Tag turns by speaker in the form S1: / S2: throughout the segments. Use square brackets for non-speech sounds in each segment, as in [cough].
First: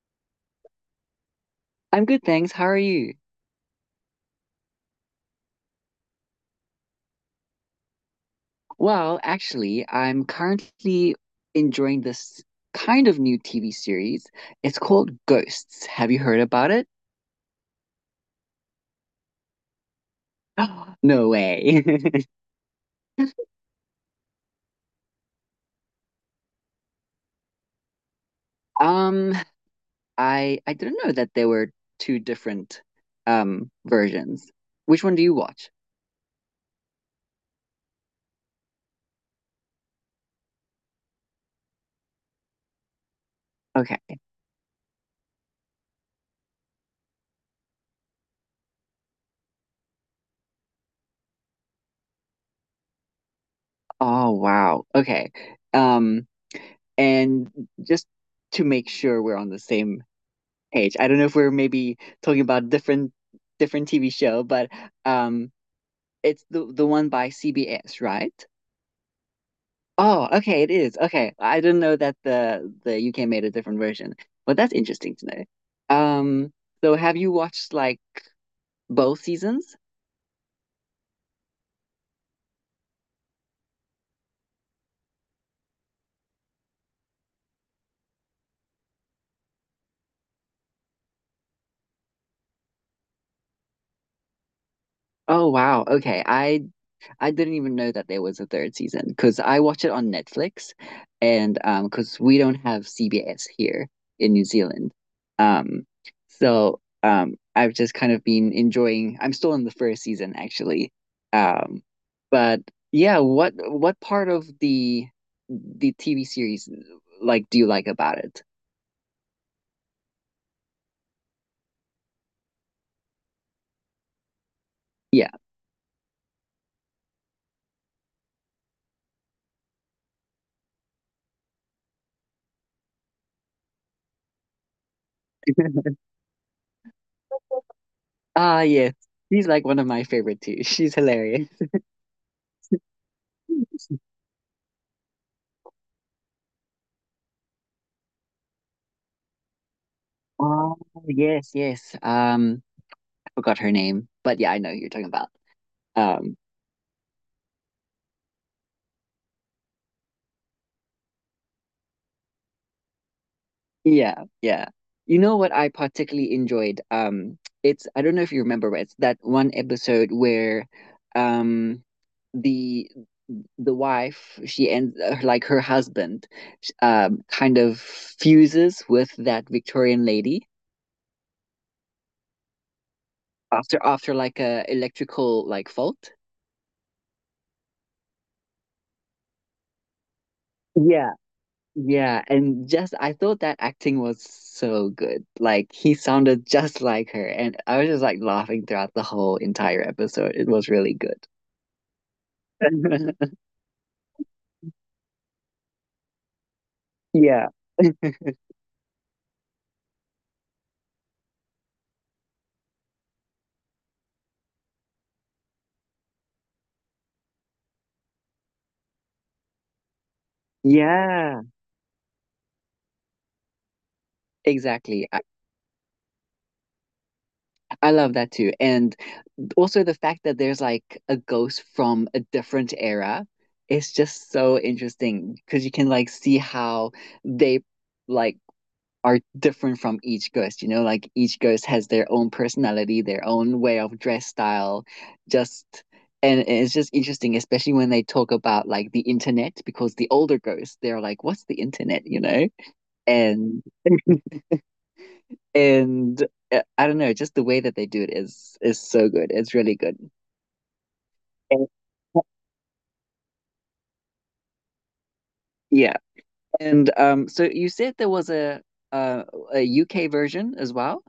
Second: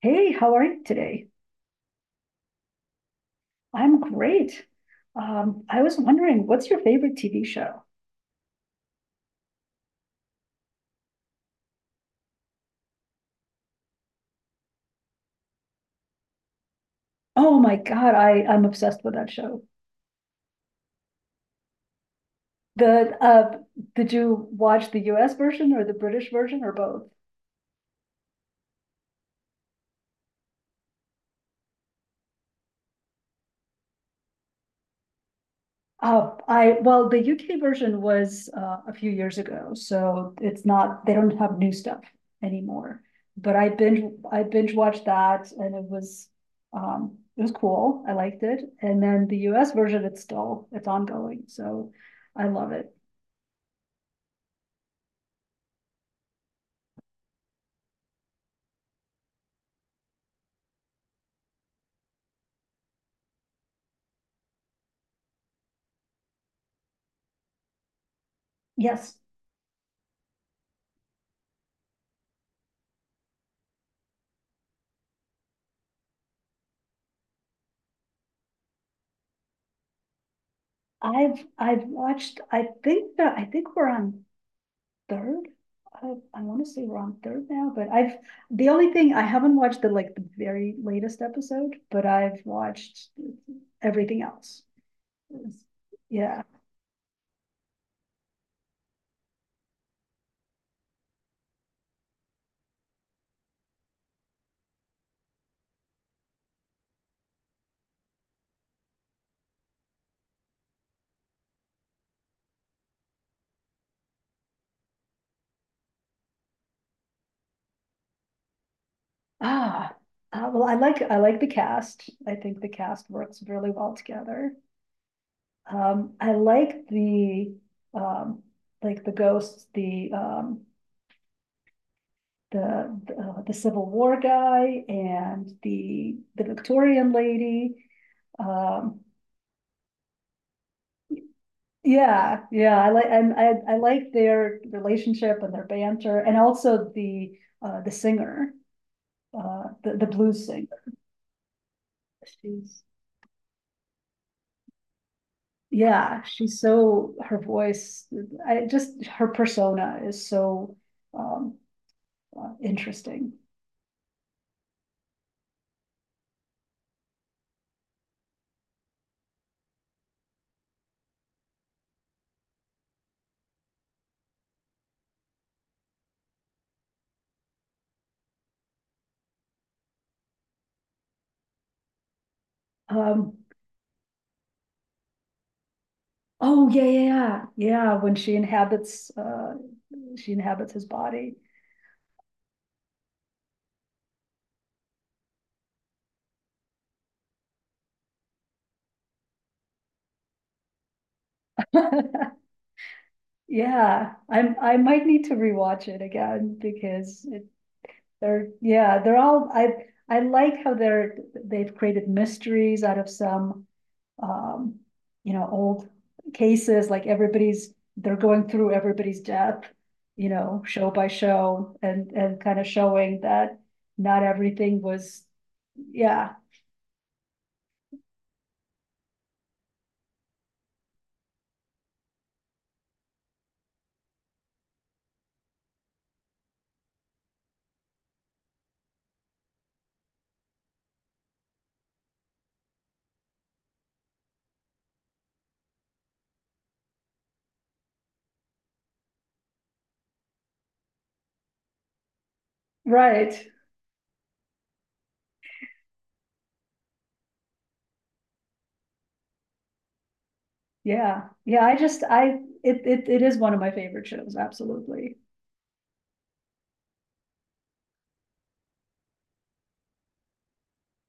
S1: Hey, how are you today?
S2: I'm good, thanks. How are you?
S1: I'm great. I was wondering, what's your favorite TV show?
S2: Well, actually, I'm currently enjoying this kind of new TV series. It's called Ghosts. Have you heard about it?
S1: Oh my God, I'm obsessed with that show.
S2: [gasps] No way. [laughs]
S1: The Did you watch the US version or the British version or both?
S2: Um, I didn't know that there were two different versions. Which one do you watch?
S1: I Well, the UK version was a few years ago, so it's not they don't have new stuff anymore. But
S2: Okay.
S1: I binge watched that, and it was cool. I liked it. And then the US version, it's ongoing, so. I love it.
S2: Oh, wow. Okay. Um, and just to make sure we're on the same page, I don't know if we're maybe talking about different TV show, but um it's the one by CBS, right?
S1: Yes,
S2: Oh, okay, it is. Okay. I didn't know that the UK made a different version. But that's interesting to know. Um, so have you watched like both seasons?
S1: I've watched. I think we're on third. I, I want to say we're on third now, but I've the only thing I haven't watched the like the very latest episode, but I've watched everything else.
S2: Oh
S1: It's-
S2: wow. Okay.
S1: Yeah.
S2: I didn't even know that there was a third season because I watch it on Netflix, and because we don't have CBS here in New Zealand. Um I've just kind of been enjoying I'm still in the first season actually. Um but yeah, what part of the TV series like do you like about it?
S1: Ah, well, I like the cast. I think the cast works really well together.
S2: Yeah.
S1: I um, like the ghosts, the Civil War guy and
S2: [laughs]
S1: the Victorian lady.
S2: Ah yes.
S1: Um,
S2: She's like one of my favorite too. She's hilarious.
S1: yeah, yeah, I like and I like
S2: [laughs]
S1: their relationship and their banter, and also the singer, the blues singer.
S2: Oh yes, yes.
S1: She's
S2: Forgot her name, but yeah, I know who you're talking about.
S1: Yeah,
S2: Um,
S1: she's so, her voice, I just her persona is so, um interesting.
S2: yeah, yeah. You know what I particularly enjoyed? It's I don't know if you remember, but it's that one episode where, um, the wife she ends like her husband, kind of fuses with that Victorian lady
S1: Um
S2: after like a electrical like fault.
S1: oh, yeah, yeah, yeah, yeah, when she inhabits his body.
S2: Yeah, and just I thought that acting was so good. Like he sounded just like her, and I was just like laughing throughout the whole entire episode. It was really good.
S1: [laughs]
S2: [laughs]
S1: Yeah, I might need to rewatch it again because
S2: Yeah.
S1: they're, yeah, they're all I like how they've created mysteries out of some, um, old cases, like everybody's, they're going through everybody's death, you know, show by
S2: Yeah,
S1: show, and kind of showing that not everything
S2: exactly.
S1: was, yeah,
S2: I love that too. And also the fact that there's like a ghost from a different era, it's just so interesting because you can like see how they like are different from each ghost, you know, like each ghost has their own personality, their own way of dress style, just and it's just interesting, especially when they talk about like the internet, because the older ghosts, they're like, what's the internet, you know?
S1: right.
S2: And and I don't know, just the way that they do it is so good. It's really good.
S1: Yeah. Yeah.
S2: And
S1: I just, it is one of my favorite shows. Absolutely.
S2: yeah. And so you said there was uh, a UK version as well,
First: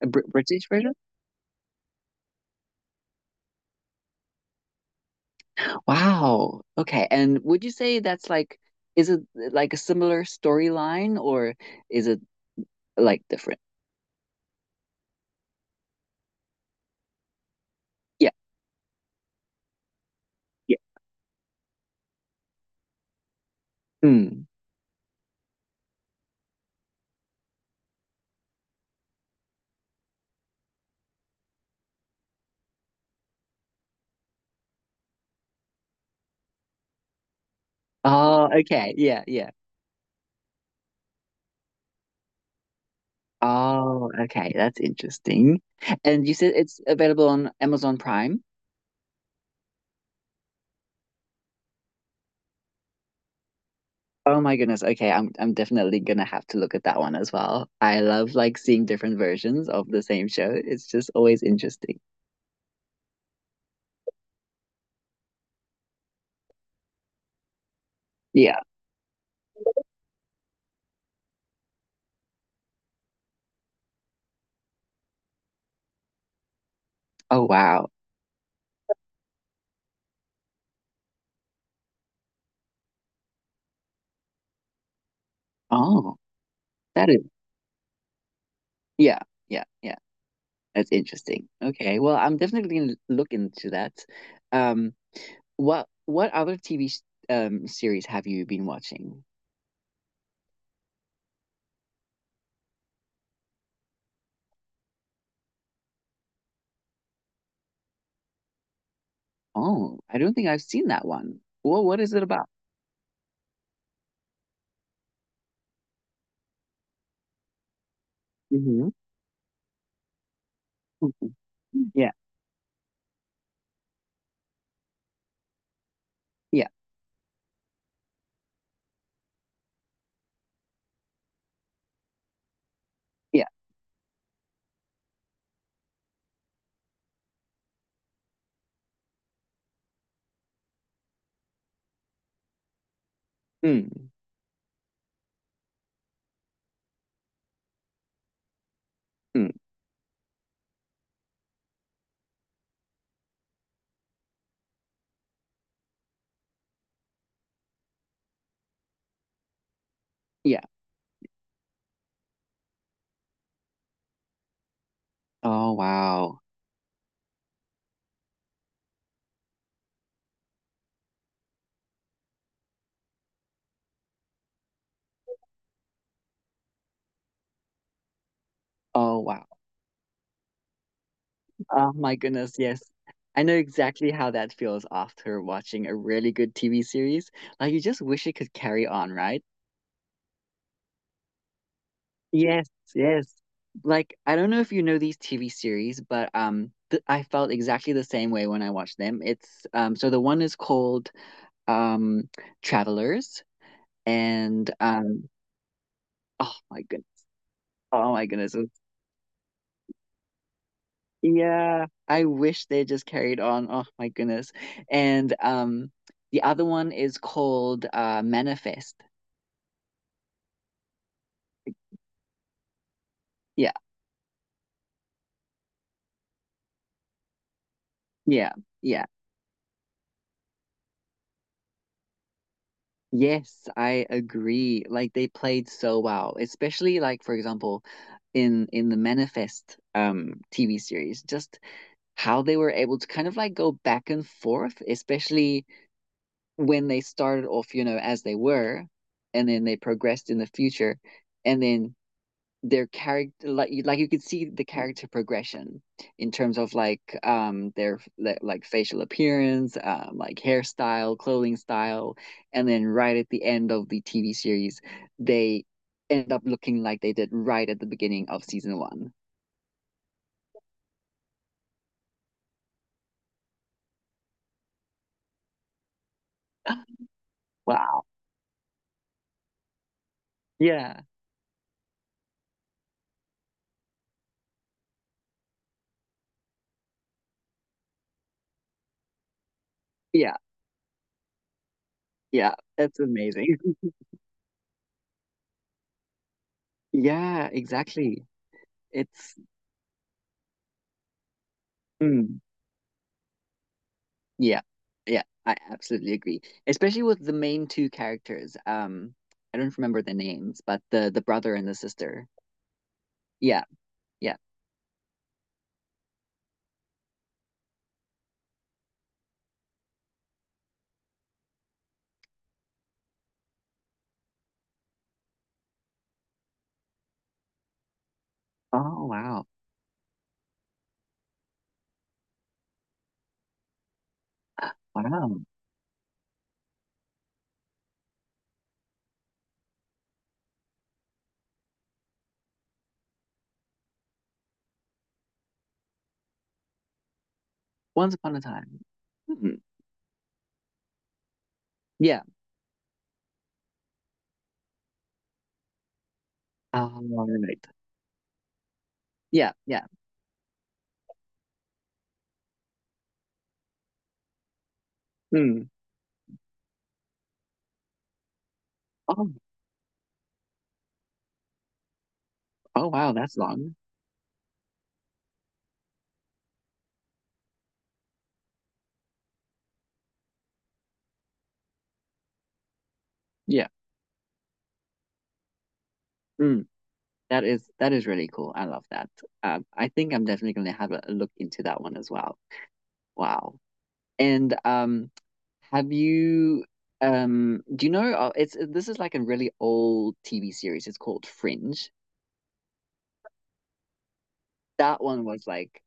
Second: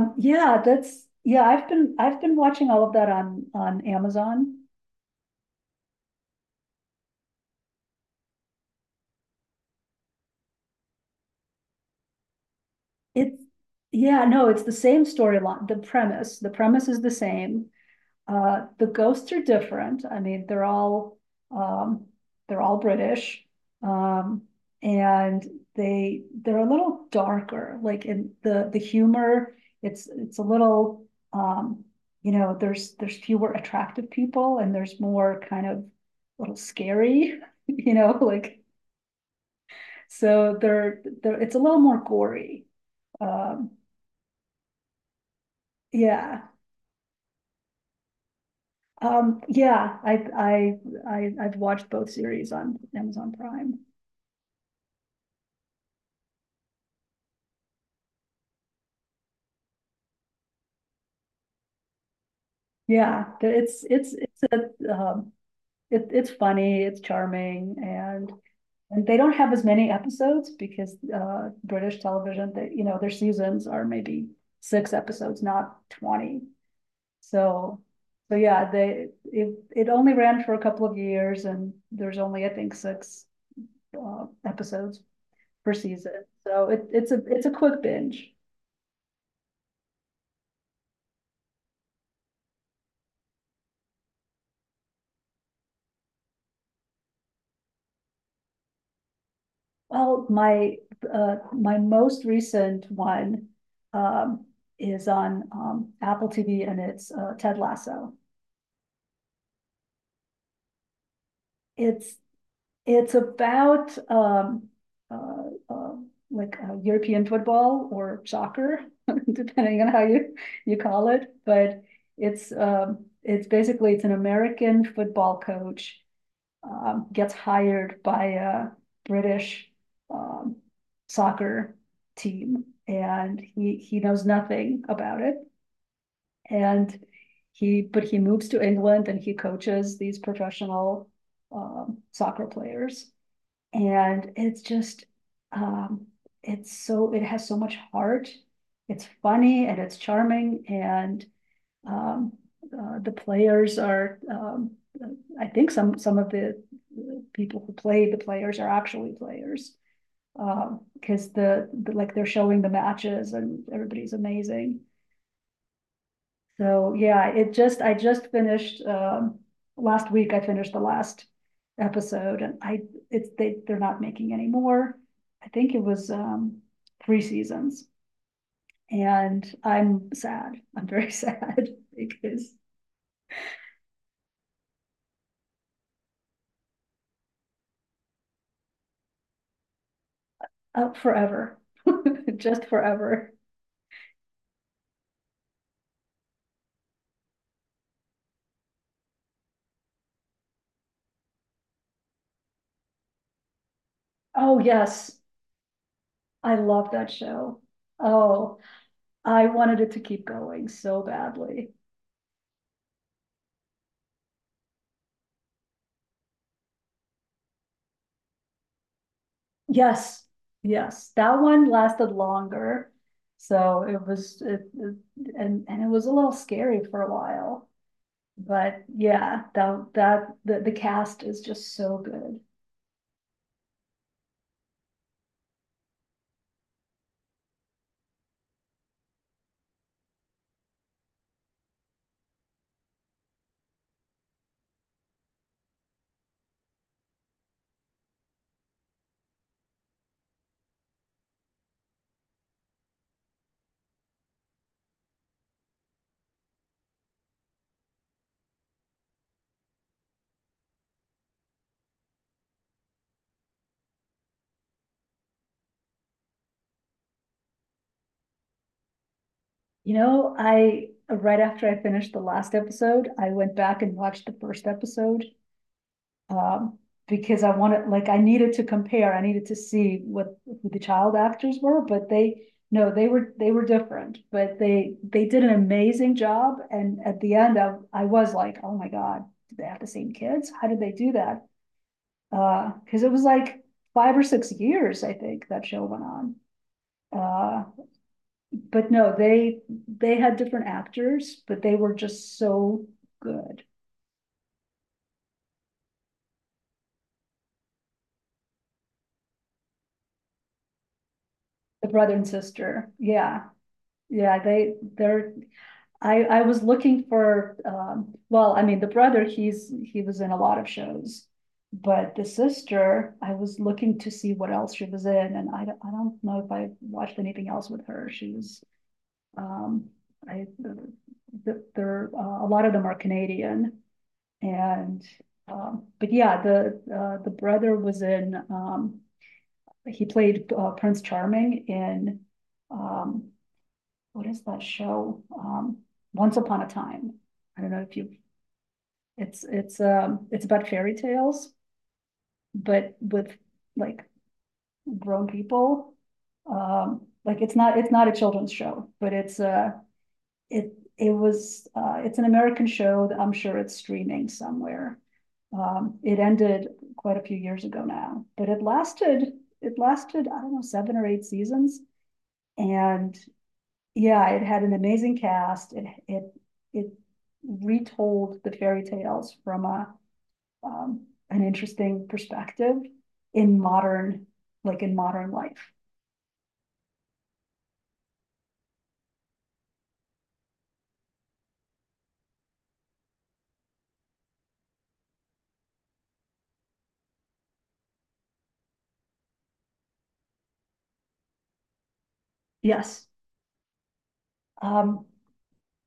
S2: a Br
S1: Yeah,
S2: British version?
S1: that's, yeah, I've been watching all of that on, Amazon.
S2: Wow. Okay. And would you say that's like, is it like a similar storyline or is it like
S1: It's,
S2: different?
S1: yeah, no, it's the same storyline, the premise is the same.
S2: Yeah.
S1: The ghosts are different. I mean,
S2: Yeah.
S1: um, they're all British, um,
S2: Mm.
S1: and they're a little darker. Like in the humor, it's a little, um, there's, fewer attractive people, and there's more kind of a little scary, [laughs] you know,
S2: Oh,
S1: like,
S2: okay. Yeah. Yeah.
S1: so they're it's a little more gory. Um,
S2: Oh, okay. That's interesting. And you
S1: yeah,
S2: said it's available on Amazon Prime?
S1: Yeah, I've watched both series on Amazon Prime.
S2: Oh my goodness. Okay. I'm definitely gonna have to look at that one as well. I love like seeing different versions of the same show. It's just always interesting.
S1: Yeah, it's a, it's funny, it's charming, and
S2: Yeah.
S1: they don't have as many episodes because British television, their seasons are maybe six episodes, not 20.
S2: Oh,
S1: So,
S2: wow.
S1: yeah, they it it only ran for a couple of years, and there's only I think six episodes per
S2: Oh,
S1: season. So
S2: that is.
S1: it's a quick binge.
S2: Yeah. Yeah. Yeah. That's interesting. Okay, well, I'm definitely gonna look into that. Um, what other TV series have you been watching?
S1: Well, my most recent one, um, is on, Apple TV, and it's, Ted Lasso.
S2: Oh, I don't think I've seen that one. Well, what is
S1: It's,
S2: it about?
S1: it's about, uh, uh, like, European football or soccer,
S2: Hmm.
S1: [laughs] depending on how you call it.
S2: [laughs]
S1: But
S2: Yeah,
S1: it's basically, it's an American football coach,
S2: yeah,
S1: gets hired by a British, um, soccer team, and
S2: yeah.
S1: he knows nothing about it. And but he moves to England, and he coaches these professional, soccer players,
S2: Mm,
S1: and um, it has so much heart. It's
S2: mm,
S1: funny, and it's charming, and um, the players are, I think some of the people who play the players are actually players.
S2: yeah.
S1: Because cause like they're showing the matches, and everybody's amazing.
S2: Oh wow.
S1: So yeah, I just finished, last week I finished the last episode. And they're not making any more. I think it was, three seasons,
S2: Oh wow.
S1: and I'm sad. I'm very sad
S2: Oh
S1: [laughs]
S2: my
S1: because
S2: goodness, yes. I know exactly how that feels after watching a really good TV series. Like you just wish it could carry on, right?
S1: up forever, [laughs] just
S2: Yes, yes.
S1: forever.
S2: Like I don't know if you know these TV series, but th I felt exactly the same way when I watched them. It's so the one is called um Travelers,
S1: Oh,
S2: and
S1: yes. I
S2: oh my
S1: love
S2: goodness.
S1: that show.
S2: Oh my goodness.
S1: Oh,
S2: It-
S1: I wanted it to keep going so badly.
S2: Yeah, I wish they just carried on. Oh my goodness. And the other one is called Manifest.
S1: Yes. Yes. That one lasted longer.
S2: Yeah.
S1: So it was, it- And it was a little scary for a while.
S2: Yeah.
S1: But
S2: Yeah.
S1: yeah, the cast is just so good.
S2: Yes, I agree. Like they played so well, especially like for example, in the Manifest TV series, just how they were able to kind of like go back and forth, especially when they started off, you know, as they were, and then they progressed in the future, and then their character like you could see the character progression in terms of like their like facial appearance like hairstyle clothing style, and then right at the end of the TV series they end up looking like they did right at the beginning of season one.
S1: You know, right after I finished the last episode, I went back and watched the first episode. Um,
S2: [gasps]
S1: because I wanted,
S2: Wow,
S1: like, I needed to compare, I needed to see what who the
S2: yeah,
S1: child actors were, but no, they were different, but they did an amazing job. And at the end, I was like, oh my God, did they have the same
S2: yeah,
S1: kids? How did they do that?
S2: yeah, that's
S1: Because it was
S2: amazing.
S1: like 5 or 6 years, I think, that show went on.
S2: [laughs] Yeah,
S1: Uh,
S2: exactly.
S1: but no,
S2: It's
S1: they had different actors, but they were just
S2: mm.
S1: so good.
S2: Yeah, yeah, I absolutely agree. Especially with the main two characters. I don't remember the names, but the brother and the
S1: The brother and
S2: sister.
S1: sister, yeah,
S2: Yeah, yeah.
S1: yeah, they they're I was looking for, well, I mean, the brother, he was in a lot of shows. But the sister, I was looking to see what else she was in, and I don't know if I watched anything else with her. She was,
S2: Oh wow,
S1: um, a lot of them are Canadian, and,
S2: wow.
S1: but yeah, the brother was in, he played Prince Charming in, um, what is that show? Once Upon a Time. I don't know if
S2: Once
S1: you,
S2: upon a time. Hmm.
S1: it's about fairy tales,
S2: Yeah.
S1: but with like grown people.
S2: Oh, all
S1: Like
S2: right.
S1: it's not a children's show, but
S2: Yeah, yeah.
S1: it's an American show that I'm sure it's streaming somewhere.
S2: Hmm.
S1: It ended quite a few years ago now, but
S2: Oh,
S1: it lasted, I don't know, seven or eight seasons.
S2: oh wow,
S1: And
S2: that's long.
S1: yeah, it had an amazing cast. It retold the fairy tales from a, an interesting perspective in
S2: Yeah.
S1: modern, like in modern life.
S2: Hmm. That is really cool. I love that. I think I'm definitely gonna have a look into that one as well. Wow. And have you do you know? It's this is like a really old TV series. It's called Fringe.
S1: Yes.
S2: That
S1: Um,
S2: one was like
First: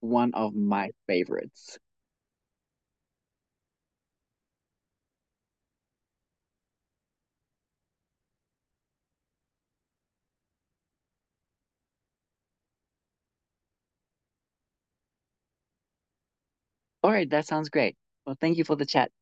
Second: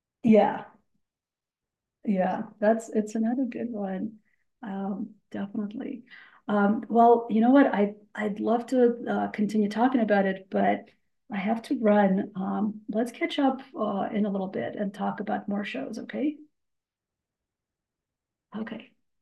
S2: one of
S1: Yeah,
S2: my favorites.
S1: yeah, that's it's another good one. Definitely. Well, you know what? I'd love to, continue talking about it, but I have to run. Let's catch up, in a little bit and talk about more shows, okay?
S2: All right, that sounds great. Well, thank you for the
S1: Okay.
S2: chat.